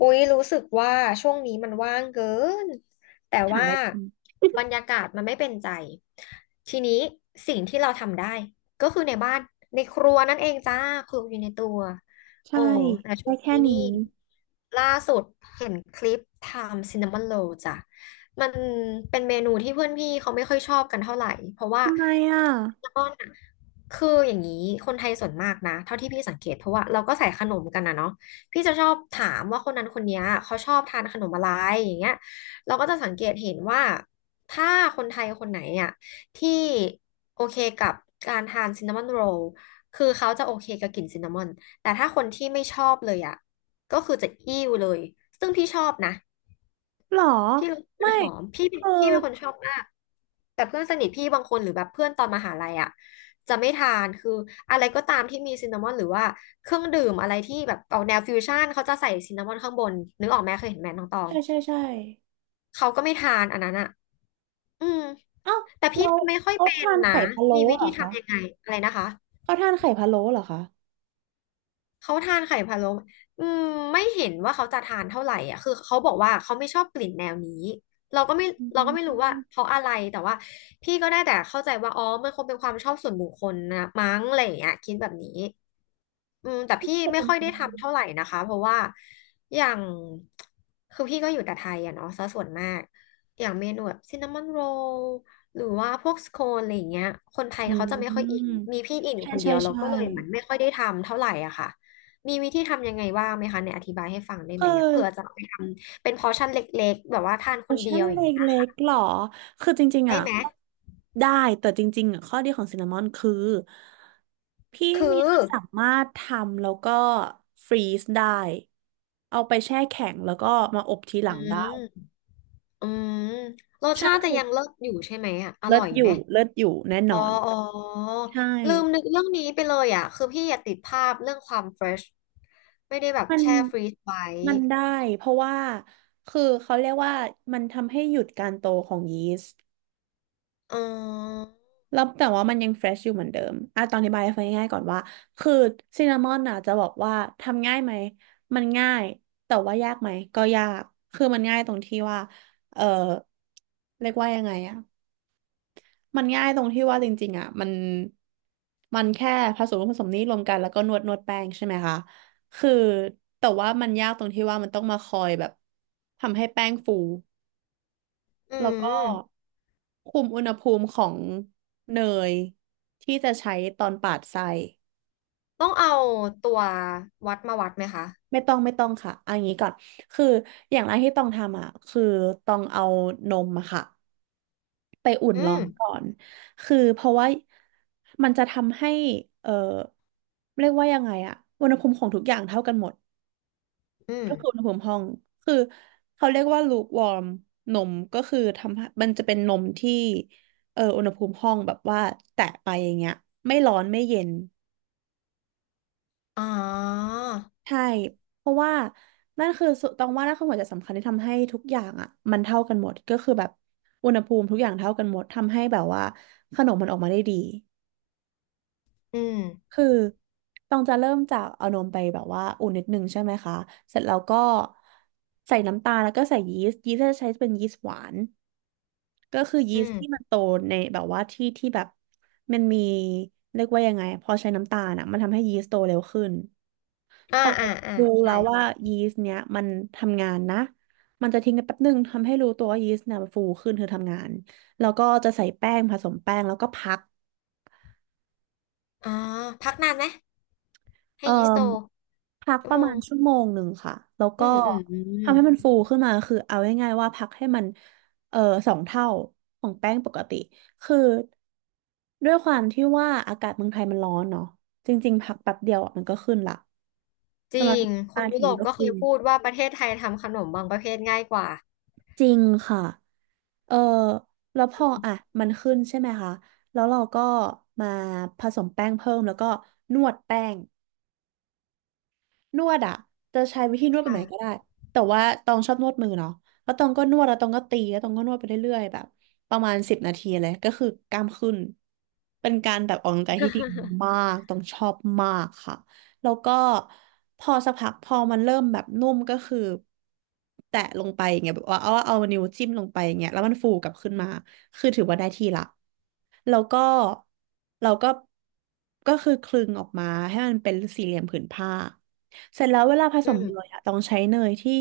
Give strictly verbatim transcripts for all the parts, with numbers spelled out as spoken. อุ๊ยรู้สึกว่าช่วงนี้มันว่างเกินแต่หาอะว่าไรทำ บรร ยากาศมันไม่เป็นใจทีนี้สิ่งที่เราทำได้ก็คือในบ้านในครัวนั่นเองจ้าครัวอยู่ในตัวใช่โอ้แต่ช่ได้วงแค่นี้นี้นี่ล่าสุดเห็นคลิปทำซินนามอนโรลจ้ะมันเป็นเมนูที่เพื่อนพี่เขาไม่ค่อยชอบกันเท่าไหร่เพราะว่าทำไมอ่ะซินนามอนอะคืออย่างนี้คนไทยส่วนมากนะเท่าที่พี่สังเกตเพราะว่าเราก็ใส่ขนมกันนะเนาะ พี่จะชอบถามว่าคนนั้นคนเนี้ยเขาชอบทานขนมอะไรอย่างเงี้ยเราก็จะสังเกตเห็นว่าถ้าคนไทยคนไหนอ่ะที่โอเคกับการทานซินนามอนโรลคือเขาจะโอเคกับกลิ่นซินนามอนแต่ถ้าคนที่ไม่ชอบเลยอ่ะก็คือจะอิ้วเลยซึ่งพี่ชอบนะ หรอพี่รู้สึกไม่มันหอมพี่คือพี่เป็นคนชอบมากแต่เพื่อนสนิทพี่บางคนหรือแบบเพื่อนตอนมหาลัยอ่ะจะไม่ทานคืออะไรก็ตามที่มีซินนามอนหรือว่าเครื่องดื่มอะไรที่แบบออกแนวฟิวชั่นเขาจะใส่ซินนามอนข้างบนนึกออกไหมเคยเห็นแมน้องตองใช่ใช่ใช่เขาก็ไม่ทานอันนั้นอ่ะอืมเอ้าแต่พี่เราไม่ค่อยเขาเป็นทานนะไข่พะโล้มีวิเหรธีอคะทำยังไงอะไรนะคะ เขาทานไข่พะโล้เหรอคะเขาทานไข่พะโล้อืมไม่เห็นว่าเขาจะทานเท่าไหร่อ่ะคือเขาบอกว่าเขาไม่ชอบกลิ่นแนวนี้เราก็ไม่อืเราก็ไม่รู้ว่ามเพราะอะไรแต่ว่าพี่ก็ได้แต่เข้าใจว่าอ๋อมันคงเป็นความชอบส่วนบุคคลนะมั้งอะไรอย่างเงี้ยคิดแบบนี้อืมแต่พี่จะไม่เป็นค่อยได้ทำเท่าไหร่นะคะเพราะว่าอย่างคือพี่ก็อยู่แต่ไทยอะเนาะซะส่วนมากอย่างเมนูแบบซินนามอนโรลหรือว่าพวกสโคนอะไรอย่างเงี้ยคนไทยอืเขาจะไม่ค่อยอินมมีพี่อินอยู่ใช่คนเดีใช่ยวเราใช่ก็เลยเหมือนไม่ค่อยได้ทำเท่าไหร่อะค่ะ มีวิธีทำยังไงบ้างไหมคะเนี่ยอธิบายให้ฟังได้เออ ไหมอะเผื่อจะเอาไปทำเป็นพอร์ชั่นเล็กๆแบบว่าทานโอคนเดีชั่ยนวอย่างนี้ยเล็กๆหรอ คือจริงๆได้อ่ะไหมได้แต่จริงๆอ่ะข้อดีของซินนามอนคือพี่คืเมียอสามารถทำแล้วก็ฟรีซได้เอาไปแช่แข็งแล้วก็มาอบทีหอืลังได้มอืมรสใช่ชาติจะยังเลิศอยู่ใช่ไหมอะอเลิร่ศอยอไหมยู่เลิศอยู่แน่นอ๋ออนอ๋อใช่ลืมนึกเรื่องนี้ไปเลยอะคือพี่อยากติดภาพเรื่องความเฟรชไม่ได้แบบมันแช่ฟรีซไว้มันได้เพราะว่าคือเขาเรียกว่ามันทำให้หยุดการโตของยีสต์ อืมแล้วแต่ว่ามันยังเฟรชอยู่เหมือนเดิมอ่ะตอนอธิบายให้ฟังง่ายๆก่อนว่าคือซินนามอนอ่ะจะบอกว่าทำง่ายไหมมันง่ายแต่ว่ายากไหมก็ยากคือมันง่ายตรงที่ว่าเออเรียกว่ายังไงอ่ะมันง่ายตรงที่ว่าจริงๆอ่ะมันมันแค่ผสมผสมนี้รวมกันแล้วก็นวดนวดแป้งใช่ไหมคะ คือแต่ว่ามันยากตรงที่ว่ามันต้องมาคอยแบบทำให้แป้งฟู อืแล้วก็มคุมอุณหภูมิของเนยที่จะใช้ตอนปาดไส้ต้องเอาตัววัดมาวัดไหมคะไม่ต้องไม่ต้องค่ะเอันนี้ก่อนคืออย่างแรกที่ต้องทำอ่ะคือต้องเอานมอะค่ะไปอุ่นอืร้อมนก่อนคือเพราะว่ามันจะทำให้เออเรียกว่ายังไงอะอุณหภูมิของทุกอย่างเท่ากันหมด อืมก็คืออุณหภูมิห้องคือเขาเรียกว่าลูคว์มนมก็คือทำให้มันจะเป็นนมที่เอออุณหภูมิห้องแบบว่าแตะไปอย่างเงี้ยไม่ร้อนไม่เย็นอ๋อใช่เพราะว่านั่นคือสุต้องว่านั่นคือหัวใจสำคัญที่ทำให้ทุกอย่างอ่ะมันเท่ากันหมดก็คือแบบอุณหภูมิทุกอย่างเท่ากันหมดทำให้แบบว่าขนมมันออกมาได้ดีอืมคือต้องจะเริ่มจากเอานมไปแบบว่าอุ่นนิดนึงใช่ไหมคะเสร็จแล้วก็ใส่น้ำตาลแล้วก็ใส่ยีสต์ยีสต์จะใช้เป็นยีสต์หวาน ก็คือยีอืสต์ที่มันม โตในแบบว่าที่ที่แบบมันมีเรียกว่ายังไงพอใช้น้ำตาลอ่ะมันทำให้ยีสต์โตเร็วขึ้นพอ่าออ่าอ่ารู้ใช่แล้วว่ายีสต์เนี้ยมันทำงานนะมันจะทิ้งกันแป๊บนึงทำให้รู้ตัวว่ายีสต์เนี่ยมันฟูขึ้นคือทำงานแล้วก็จะใส่แป้งผสมแป้งแล้วก็พัก อ่าพักนานไหมให้เอ่อยีสโตพักชั่ปวระโมมางณชั่วโมงหนึ่งค่ะแล้วอืก็มอืมอืมทำให้มันฟูขึ้นมาคือเอาง่ายๆว่าพักให้มันเอ่อสองเท่าของแป้งปกติคือด้วยความที่ว่าอากาศเมืองไทยมันร้อนเนาะจริงๆพักแป๊บเดียวอะมันก็ขึ้นละจประริมาณงคห้านนายุทีโรปก็ก็เคขึ้ยนพูดว่าประเทศไทยทำขนมบางประเภทง่ายกว่าจริงค่ะเออแล้วพอือมอ่ะมันขึ้นใช่ไหมคะแล้วเราก็มาผสมแป้งเพิ่มแล้วก็นวดแป้ง นวดอ่ะจะใช้วิธีนวดแบบค่ะ ไหนก็ได้แต่ว่าตองชอบนวดมือเนาะแล้วตองก็นวดแล้วตองก็ตีแล้วตองก็นวดไปเรื่อยๆแบบประมาณสิบนาทีเลยก็คือกล้ามขึ้นเป็นการแบบออกกำลังกายที่ดี มากต้องชอบมากค่ะแล้วก็พอสักพักพอมันเริ่มแบบนุ่มก็คือแตะลงไปอย่างเงี้ยแบบว่าเอาเอานิ้วจิ้มลงไปอย่างเงี้ยแล้วมันฟูกลับขึ้นมาคือถือว่าได้ที่ละแล้วก็เราก็ก็คือคลึงออกมาให้มันเป็นสี่เหลี่ยมผืนผ้า เสร็จแล้วเวลาผอืสมเนยมอะต้องใช้เนยที่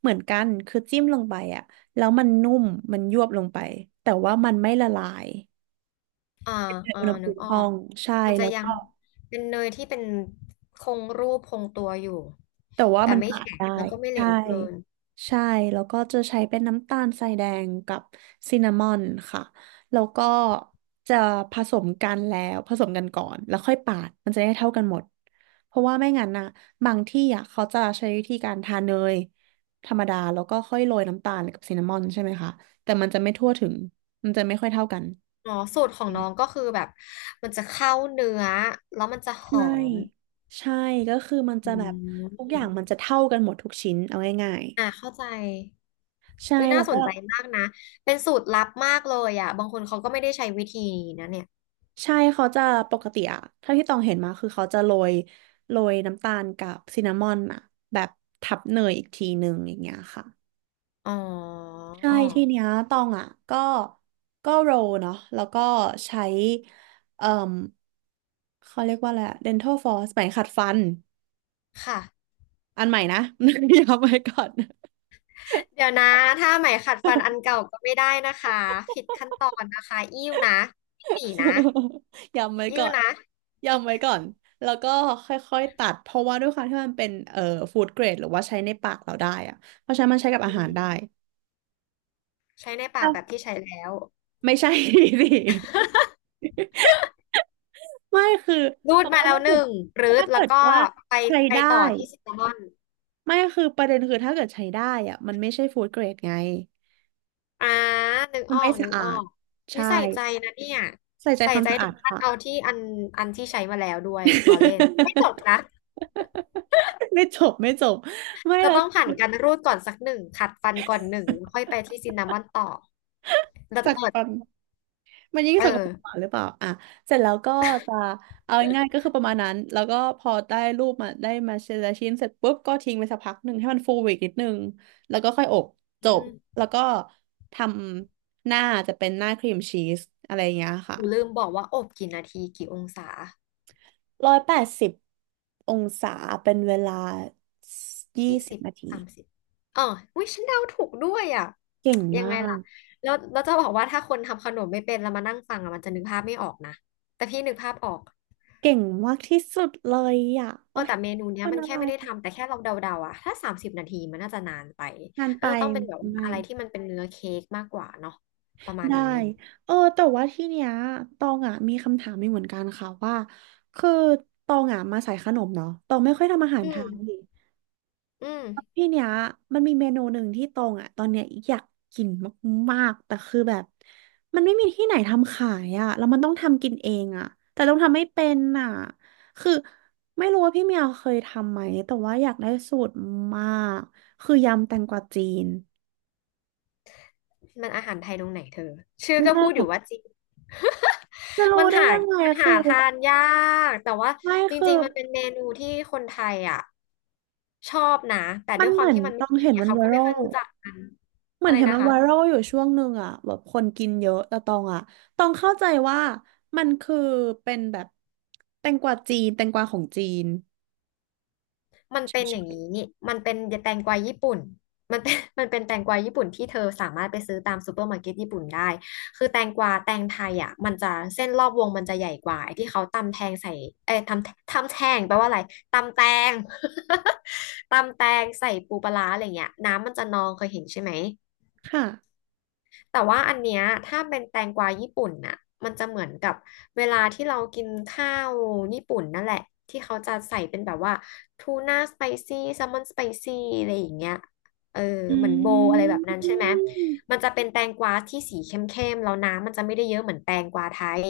เหมือนกันคือจิ้มลงไปอะแล้วมันนุ่มมันยวบลงไปแต่ว่ามันไม่ละลายอ่าในอ่าอุณหนึภูกมิออห้อกงใช่มันจะแล้วยังก็ เป็นเนยที่เป็นคงรูปคงตัวอยู่แต่ว่าแต่มันไม่ปาดแข็งได้แล้วก็ไม่เหลใช่วเกินใช่แล้วก็จะใช้เป็นน้ำตาลทรายแดงกับซินนามอนค่ะแล้วก็จะผสมกันแล้วผสมกันก่อนแล้วค่อยปาดมันจะได้เท่ากันหมดเพราะว่าไม่งั้นนะบางที่อ่ะเขาจะใช้วิธีการทาเนยธรรมดาแล้วก็ค่อยโรยน้ำตาลกับซินนามอนใช่ไหมคะแต่มันจะไม่ทั่วถึงมันจะไม่ค่อยเท่ากันอ๋อสูตรของน้องก็คือแบบมันจะเข้าเนื้อแล้วมันจะหอใช่มใช่ก็คือมันอืจะแบบทุกอย่างมมันจะเท่ากันหมดทุกชิ้นเอาง่ายอ่าเข้าใจ ๆใช่วิน่าแล้วสก็ นใจมากนะ เป็นสูตรลับมากเลยอ่ะบางคนเขาก็ไม่ได้ใช้วิธีนี้นะเนี่ยใช่เขาจะปกติอะถ้าที่ตองเห็นมาคือเขาจะโรยโรยน้ำตาลกับซินนามอนอะแบบทับเนยอีกทีหนึ่งอย่างเงี้ยค่ะอ๋อใช่ทีเนี้ยตองอะก็ก็โรลเนาะแล้วก็ใช้เอ่มเขาเรียกว่าอะไรอะ เดนทัล ฟลอส ไหมขัดฟันค่ะอันใหม่นะ เดี๋ยวเอาไปก่อน เดี๋ยวนะ ถ้าไหมขัดฟันอันเก่าก็ไม่ได้นะคะ ผิดขั้นตอนนะคะอิ้วนะอิ้วหนีนะ ยำไว้อิ้วก่อนนะยำไว้ก่อนแล้วก็ค่อยๆตัดเพราะว่าด้วยความที่มันเป็นเอ่อฟู้ดเกรดหรือว่าใช้ในปากเราได้อะเพราะฉะนั้นมันใช้กับอือาหารได้ มใช้ใน ปากแบบค่ะที่ใช้แล้วไม่ใช่ สิไม่คือรูเพดราะมาว่าแล้ถ้าวหเกิดนึ่งปรื๊ดถ้าแล้เกิวดก็ว่าไปใช้ไปได้ต่อที่ซินนามอนไม่คือประเด็นคือถ้าเกิดใช้ได้อะมันไม่ใช่ฟู้ดเกรดไงอ่านึกมัอนอไม่กนึสะกอออาดกวิใช่ใส่ใจนะเนี่ยใส่ใจใส่ความใจสะถึอางดขั้นค่ะ เอาที่อันอันที่ใช้มาแล้วด้วยล้อเล่นไม่จบนะ ไม่จบไม่จบไม่เธอแล้วต้องคือผ่านการรูดก่อนสักหนึ่งขัดฟันก่อนหนึ่งแล้วค่อยไปที่ซินนามอนต่อแล้วจากเปิดฟัน มันยิ่งเออสกปรกกว่าหรือเปล่าอ่ะเสร็จแล้วก็จะเอาง่ายๆก็คือประมาณนั้นแล้วก็พอได้รูปมาได้มาชิ้นละชิ้นเสร็จปุ๊บก็ทิ้งไปสักพักหนึ่งให้มันฟูอีกนิดนึงแล้วก็ค่อยอบจอืบมแล้วก็ทำหน้าจะเป็นหน้าครีมชีสอะไรอย่างเงี้ยค่ะกูลืมบอกว่าอบกี่นาทีกี่องศาร้อยแปดสิบองศาเป็นเวลายี่ยี่สิสิบบนาทีสามสิบเออวิฉันเดาถูกด้วยอ่ะเก่งยังมาไงล่ะกแล้วแล้วจะบอกว่าถ้าคนทำขนมไม่เป็นแล้วมานั่งฟังอ่ะมันจะนึกภาพไม่ออกนะแต่พี่นึกภาพออกเก่งมากที่สุดเลยอ่ะเอโอ๊อยแต่เมนูเนี้คยนมันอะแค่ไรไม่ได้ทำแต่แค่เราเดาๆอ่ะถ้าสามสิบนาทีมันน่าจะนานไปงานไปน่าจะต้องเป็นแบบว่าไหม อะไรที่มันเป็นเนื้อเค้กมากกว่าเนาะประมาณได้นี้เออแต่ว่าที่เนี้ย ตองอ่ะมีคำถามมีเหมือนกันค่ะว่า คือ ตองอ่ะมาสายขนมเนาะตองไม่ค่อยทำอาหาอืรไทมยอืม ที่เนี้ย มันมีเมนูหนึ่งที่ตองอ่ะตอนเนี้ยอยากกินมากๆ แต่คือแบบ มันไม่มีที่ไหนทำขายอ่ะแล้วมันต้องทำกินเองอ่ะแต่ต้องทำไม่เป็นอ่ะคือ ไม่รู้ว่าพี่เมียวเคยทำไหม แต่ว่าอยากได้สูตรมาก คือยำแตงกวาจีนมันอาหารไทยตรงไหนเธอชื่อไม่ก็ใช่พูดอเหรยู่ว่าจีน อจะ รู้มันได้หายังไงมันหาคือทานยากแต่ว่าไม่จคืริงอ ๆมันเป็นเมนูที่คนไทยอ่ะชอบนะแต่มัด้วนยคเหวามมือนที่มันไม่ต้องมีเห็นอะมันเขาไวก็ไม่รัค่อยลรู้จักกันเหมืออะนไรเห็นนะมันคะ ไวรัลอยู่ช่วงหนึ่งอ่ะแบบคนกินเยอะแต่ตองอ่ะตองเข้าใจว่ามันคือเป็นแบบแตงกวาจีนแตงกวาของจีนมันเเป็นอฉย่างยนี้นี่มันเป็นแตงกวาญี่ปุ่นมันเป็น มันเป็นแตงกวาญี่ปุ่นที่เธอสามารถไปซื้อตามซูเปอร์มาร์เก็ตญี่ปุ่นได้คือแตงกวาแตงไทยอ่ะมันจะเส้นรอบวงมันจะใหญ่กว่าไอ้ที่เขาตำแทงใส่เอ้ยทำทำแทงแปลว่าอะไรตำแตง ตำแตงใส่ปูปลาร้าอะไรเงี้ยน้ำมันจะนองเคยเห็นใช่ไหม ๆค่ะแต่ว่าอันเนี้ยถ้าเป็นแตงกวาญี่ปุ่นน่ะมันจะเหมือนกับเวลาที่เรากินข้าวญี่ปุ่นนั่นแหละที่เขาจะใส่เป็นแบบว่าทูน่าสไปซี่แซลมอนสไปซี่อะไรอย่างเงี้ยเอออืเหมือนโบอือะไรมแบบมนั้นใช่ไหมมันจะเป็นแตงกวาที่สีเข้มๆแล้วน้ำมันจะไม่ได้เยอะเหมือนแตงกวาไทย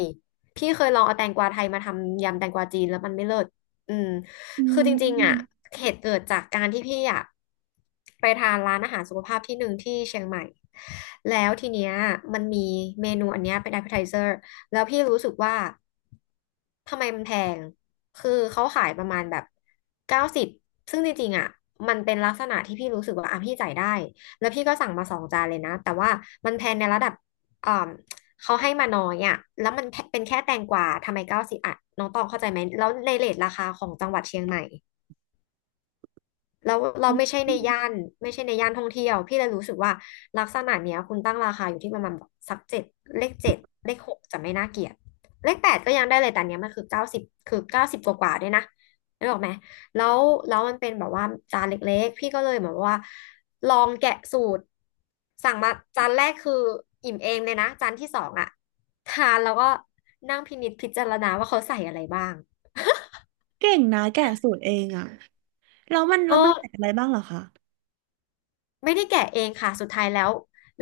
พี่เคยลองเอาแตงกวาไทยมาทำยำแตงกวาจีนแล้วมันไม่เลิศอืม อืคือจริงๆอ่ะ มเหตุเกิดจากการที่พี่อ่ะไปทานร้านอาหารสุขภาพที่หนึ่งที่เชียงใหม่ แล้วทีเนี้ยมันมีเมนูอันเนี้ยเป็น appetizer แล้วพี่รู้สึกว่าทำไมมันแพง คือเขาขายประมาณแบบเก้าสิบซึ่งจริงๆอ่ะมันเป็นลักษณะที่พี่รู้สึกว่าอ่ะพี่จ่ายได้ แล้วพี่ก็สั่งมาสองจานเลยนะ แต่ว่ามันแพงในระดับอ่า เขาให้มาน้อยอ่ะแล้วมันเป็นแค่แตงกวาทำไมเก้าสิบอ่ะน้องตองเข้าใจไหม แล้วในเรทราคาของจังหวัดเชียงใหม่ แล้วเราอืมไม่ใช่ในย่านไม่ใช่ในย่านท่องเที่ยวพี่เลยรู้สึกว่าลักษณะเนี้ยคุณตั้งราคาอยู่ที่ประมาณแบบสักเจ็ดเลขเจ็ดเลขหกจะไม่น่าเกลียดเลขแปดก็ยังได้เลยแต่อันเนี้ยมันคือเก้าสิบคือเก้าสิบกว่ากว่าๆด้วยนะนึกออกไหมแล้วแล้วมันเป็นแบบว่าจานเล็กๆพี่ก็เลยเหมือนว่าลองแกะสูตรสั่งมาจานแรกคืออิ่มเองเลยนะจานที่สองอะทานแล้วก็นั่งพินิจพิจารณาว่าเขาใส่อะไรบ้างเก่งนะแกะสูตรเองอ่ะแล้วมันเอแล้วมันอ ใส่อะไรบ้างเหรอคะไม่ได้แกะเองค่ะ สุดท้ายแล้ว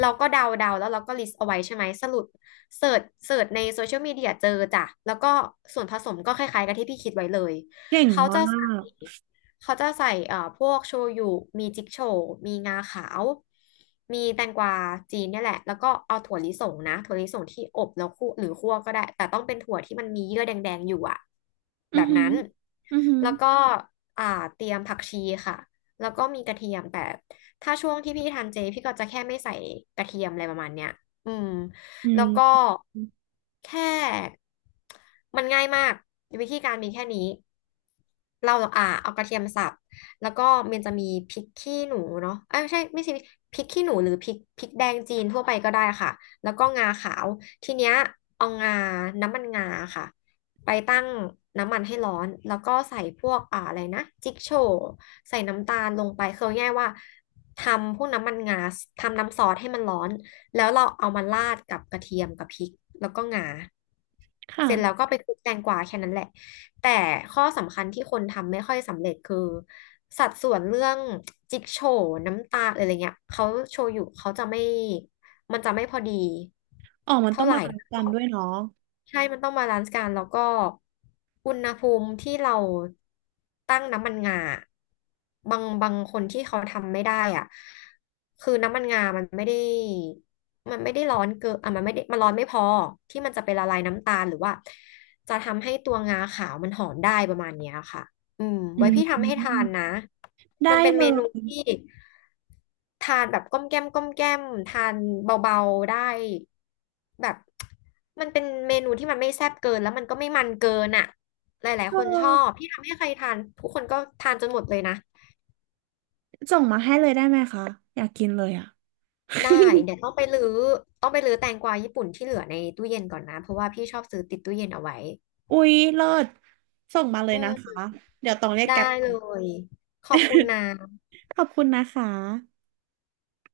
เราก็เดาเดาแล้วเราก็ลิสต์เอาไว้ใช่ไหม สรุปเสิร์ชเสิร์ชในโซเชียลมีเดียเจอจ้ะแล้วก็ส่วนผสมก็คล้ายๆกับที่พี่คิดไว้เลย เก่งเขาจะมาใส่กเขาจะใส่เอ่อพวกโชยุมีจิกโชว์มีงาขาว มีแตงกวาจีนเนี่ยแหละ แล้วก็เอาถั่วลิสงนะถั่วลิสงที่อบแล้วคั่วหรือคั่วก็ได้ แต่ต้องเป็นถั่วที่มันมีเยื่อแดงๆอยู่อะอืแบอบหืนั้อนอือหือแล้วก็อ่าเตรียมผักชีค่ะแล้วก็มีกระเทียมแต่ ถ้าช่วงที่พี่ทานเจพี่ก็จะแค่ไม่ใส่กระเทียมอะไรประมาณเนี้ยอืมอืแล้วก็มแค่มันง่ายมากวิธีการมีแค่นี้เราอ่าเอากระเทียมสับแล้วก็มันจะมีพริกขี้หนูเนาะเอ้ยไม่ใช่ไม่ใช่พริกขี้หนูหรือพริกพริกแดงจีนทั่วไปก็ได้ค่ะแล้วก็งาขาวทีเนี้ยเอางาน้ำมันงาค่ะไปตั้งน้ำมันให้ร้อนแล้วก็ใส่พวกอ่าอะไรนะจิกโชว์ใส่น้ำตาลลงไปคือเอาง่ายๆว่า ทำพวกน้ำมันงาทำน้ำซอสให้มันร้อนแล้วเราเอามาราดกับกระเทียมกับพริกแล้วก็งาค่ะเสร็จแล้วก็ไปคลุกแตงกวาแค่นั้นแหละแต่ข้อสำคัญที่คนทำไม่ค่อยสำเร็จคือสัดส่วนเรื่องจิ๊กโฉวน้ำตาลอะไรเงี้ยเขาโชยุเขาจะไม่มันจะไม่พอดีอ๋อมันเท่าต้องไหร่ บาลานซ์กันด้วยเนาะใช่มันต้องบาลานซ์กันแล้วก็อุณหภูมิที่เราตั้งน้ำมันงาบางบางคนที่เขาทำไม่ได้อ่ะคือน้ำมันงามันไม่ได้มันไม่ได้ร้อนเกินอ่ะมันไม่ได้มันร้อนไม่พอที่มันจะไปละลายน้ำตาลหรือว่าจะทำให้ตัวงาขาวมันหอมได้ประมาณเนี้ยค่ะอืมอืไว้มพี่มทำให้ทานนะมันได้เป็นเลเมนูย ที่ ทานแบบก้อมแก้มก้อมแก้มทานเบาๆได้แบบมันเป็นเมนูที่มันไม่แซ่บเกินแล้วมันก็ไม่มันเกินอ่ะหลายๆคนชอบพี่ทำให้ใครทานทุกคนก็ทานจนหมดเลยนะส่งมาให้เลยได้ไหมคะอยากกินเลยอ่ะ ได้เดี๋ยวต้องไปรื้อต้องไปรื้อแตงกวาญี่ปุ่นที่เหลือในตู้เย็นก่อนนะเพราะว่าพี่ชอบซื้อติดตู้เย็นเอาไว้อุ๊ยเลิศส่งมาเลอืยนะมคะเดี๋ยวต้องเรียกได้แกร็บ เลยขอบคุณนะ ขอบคุณนะคะ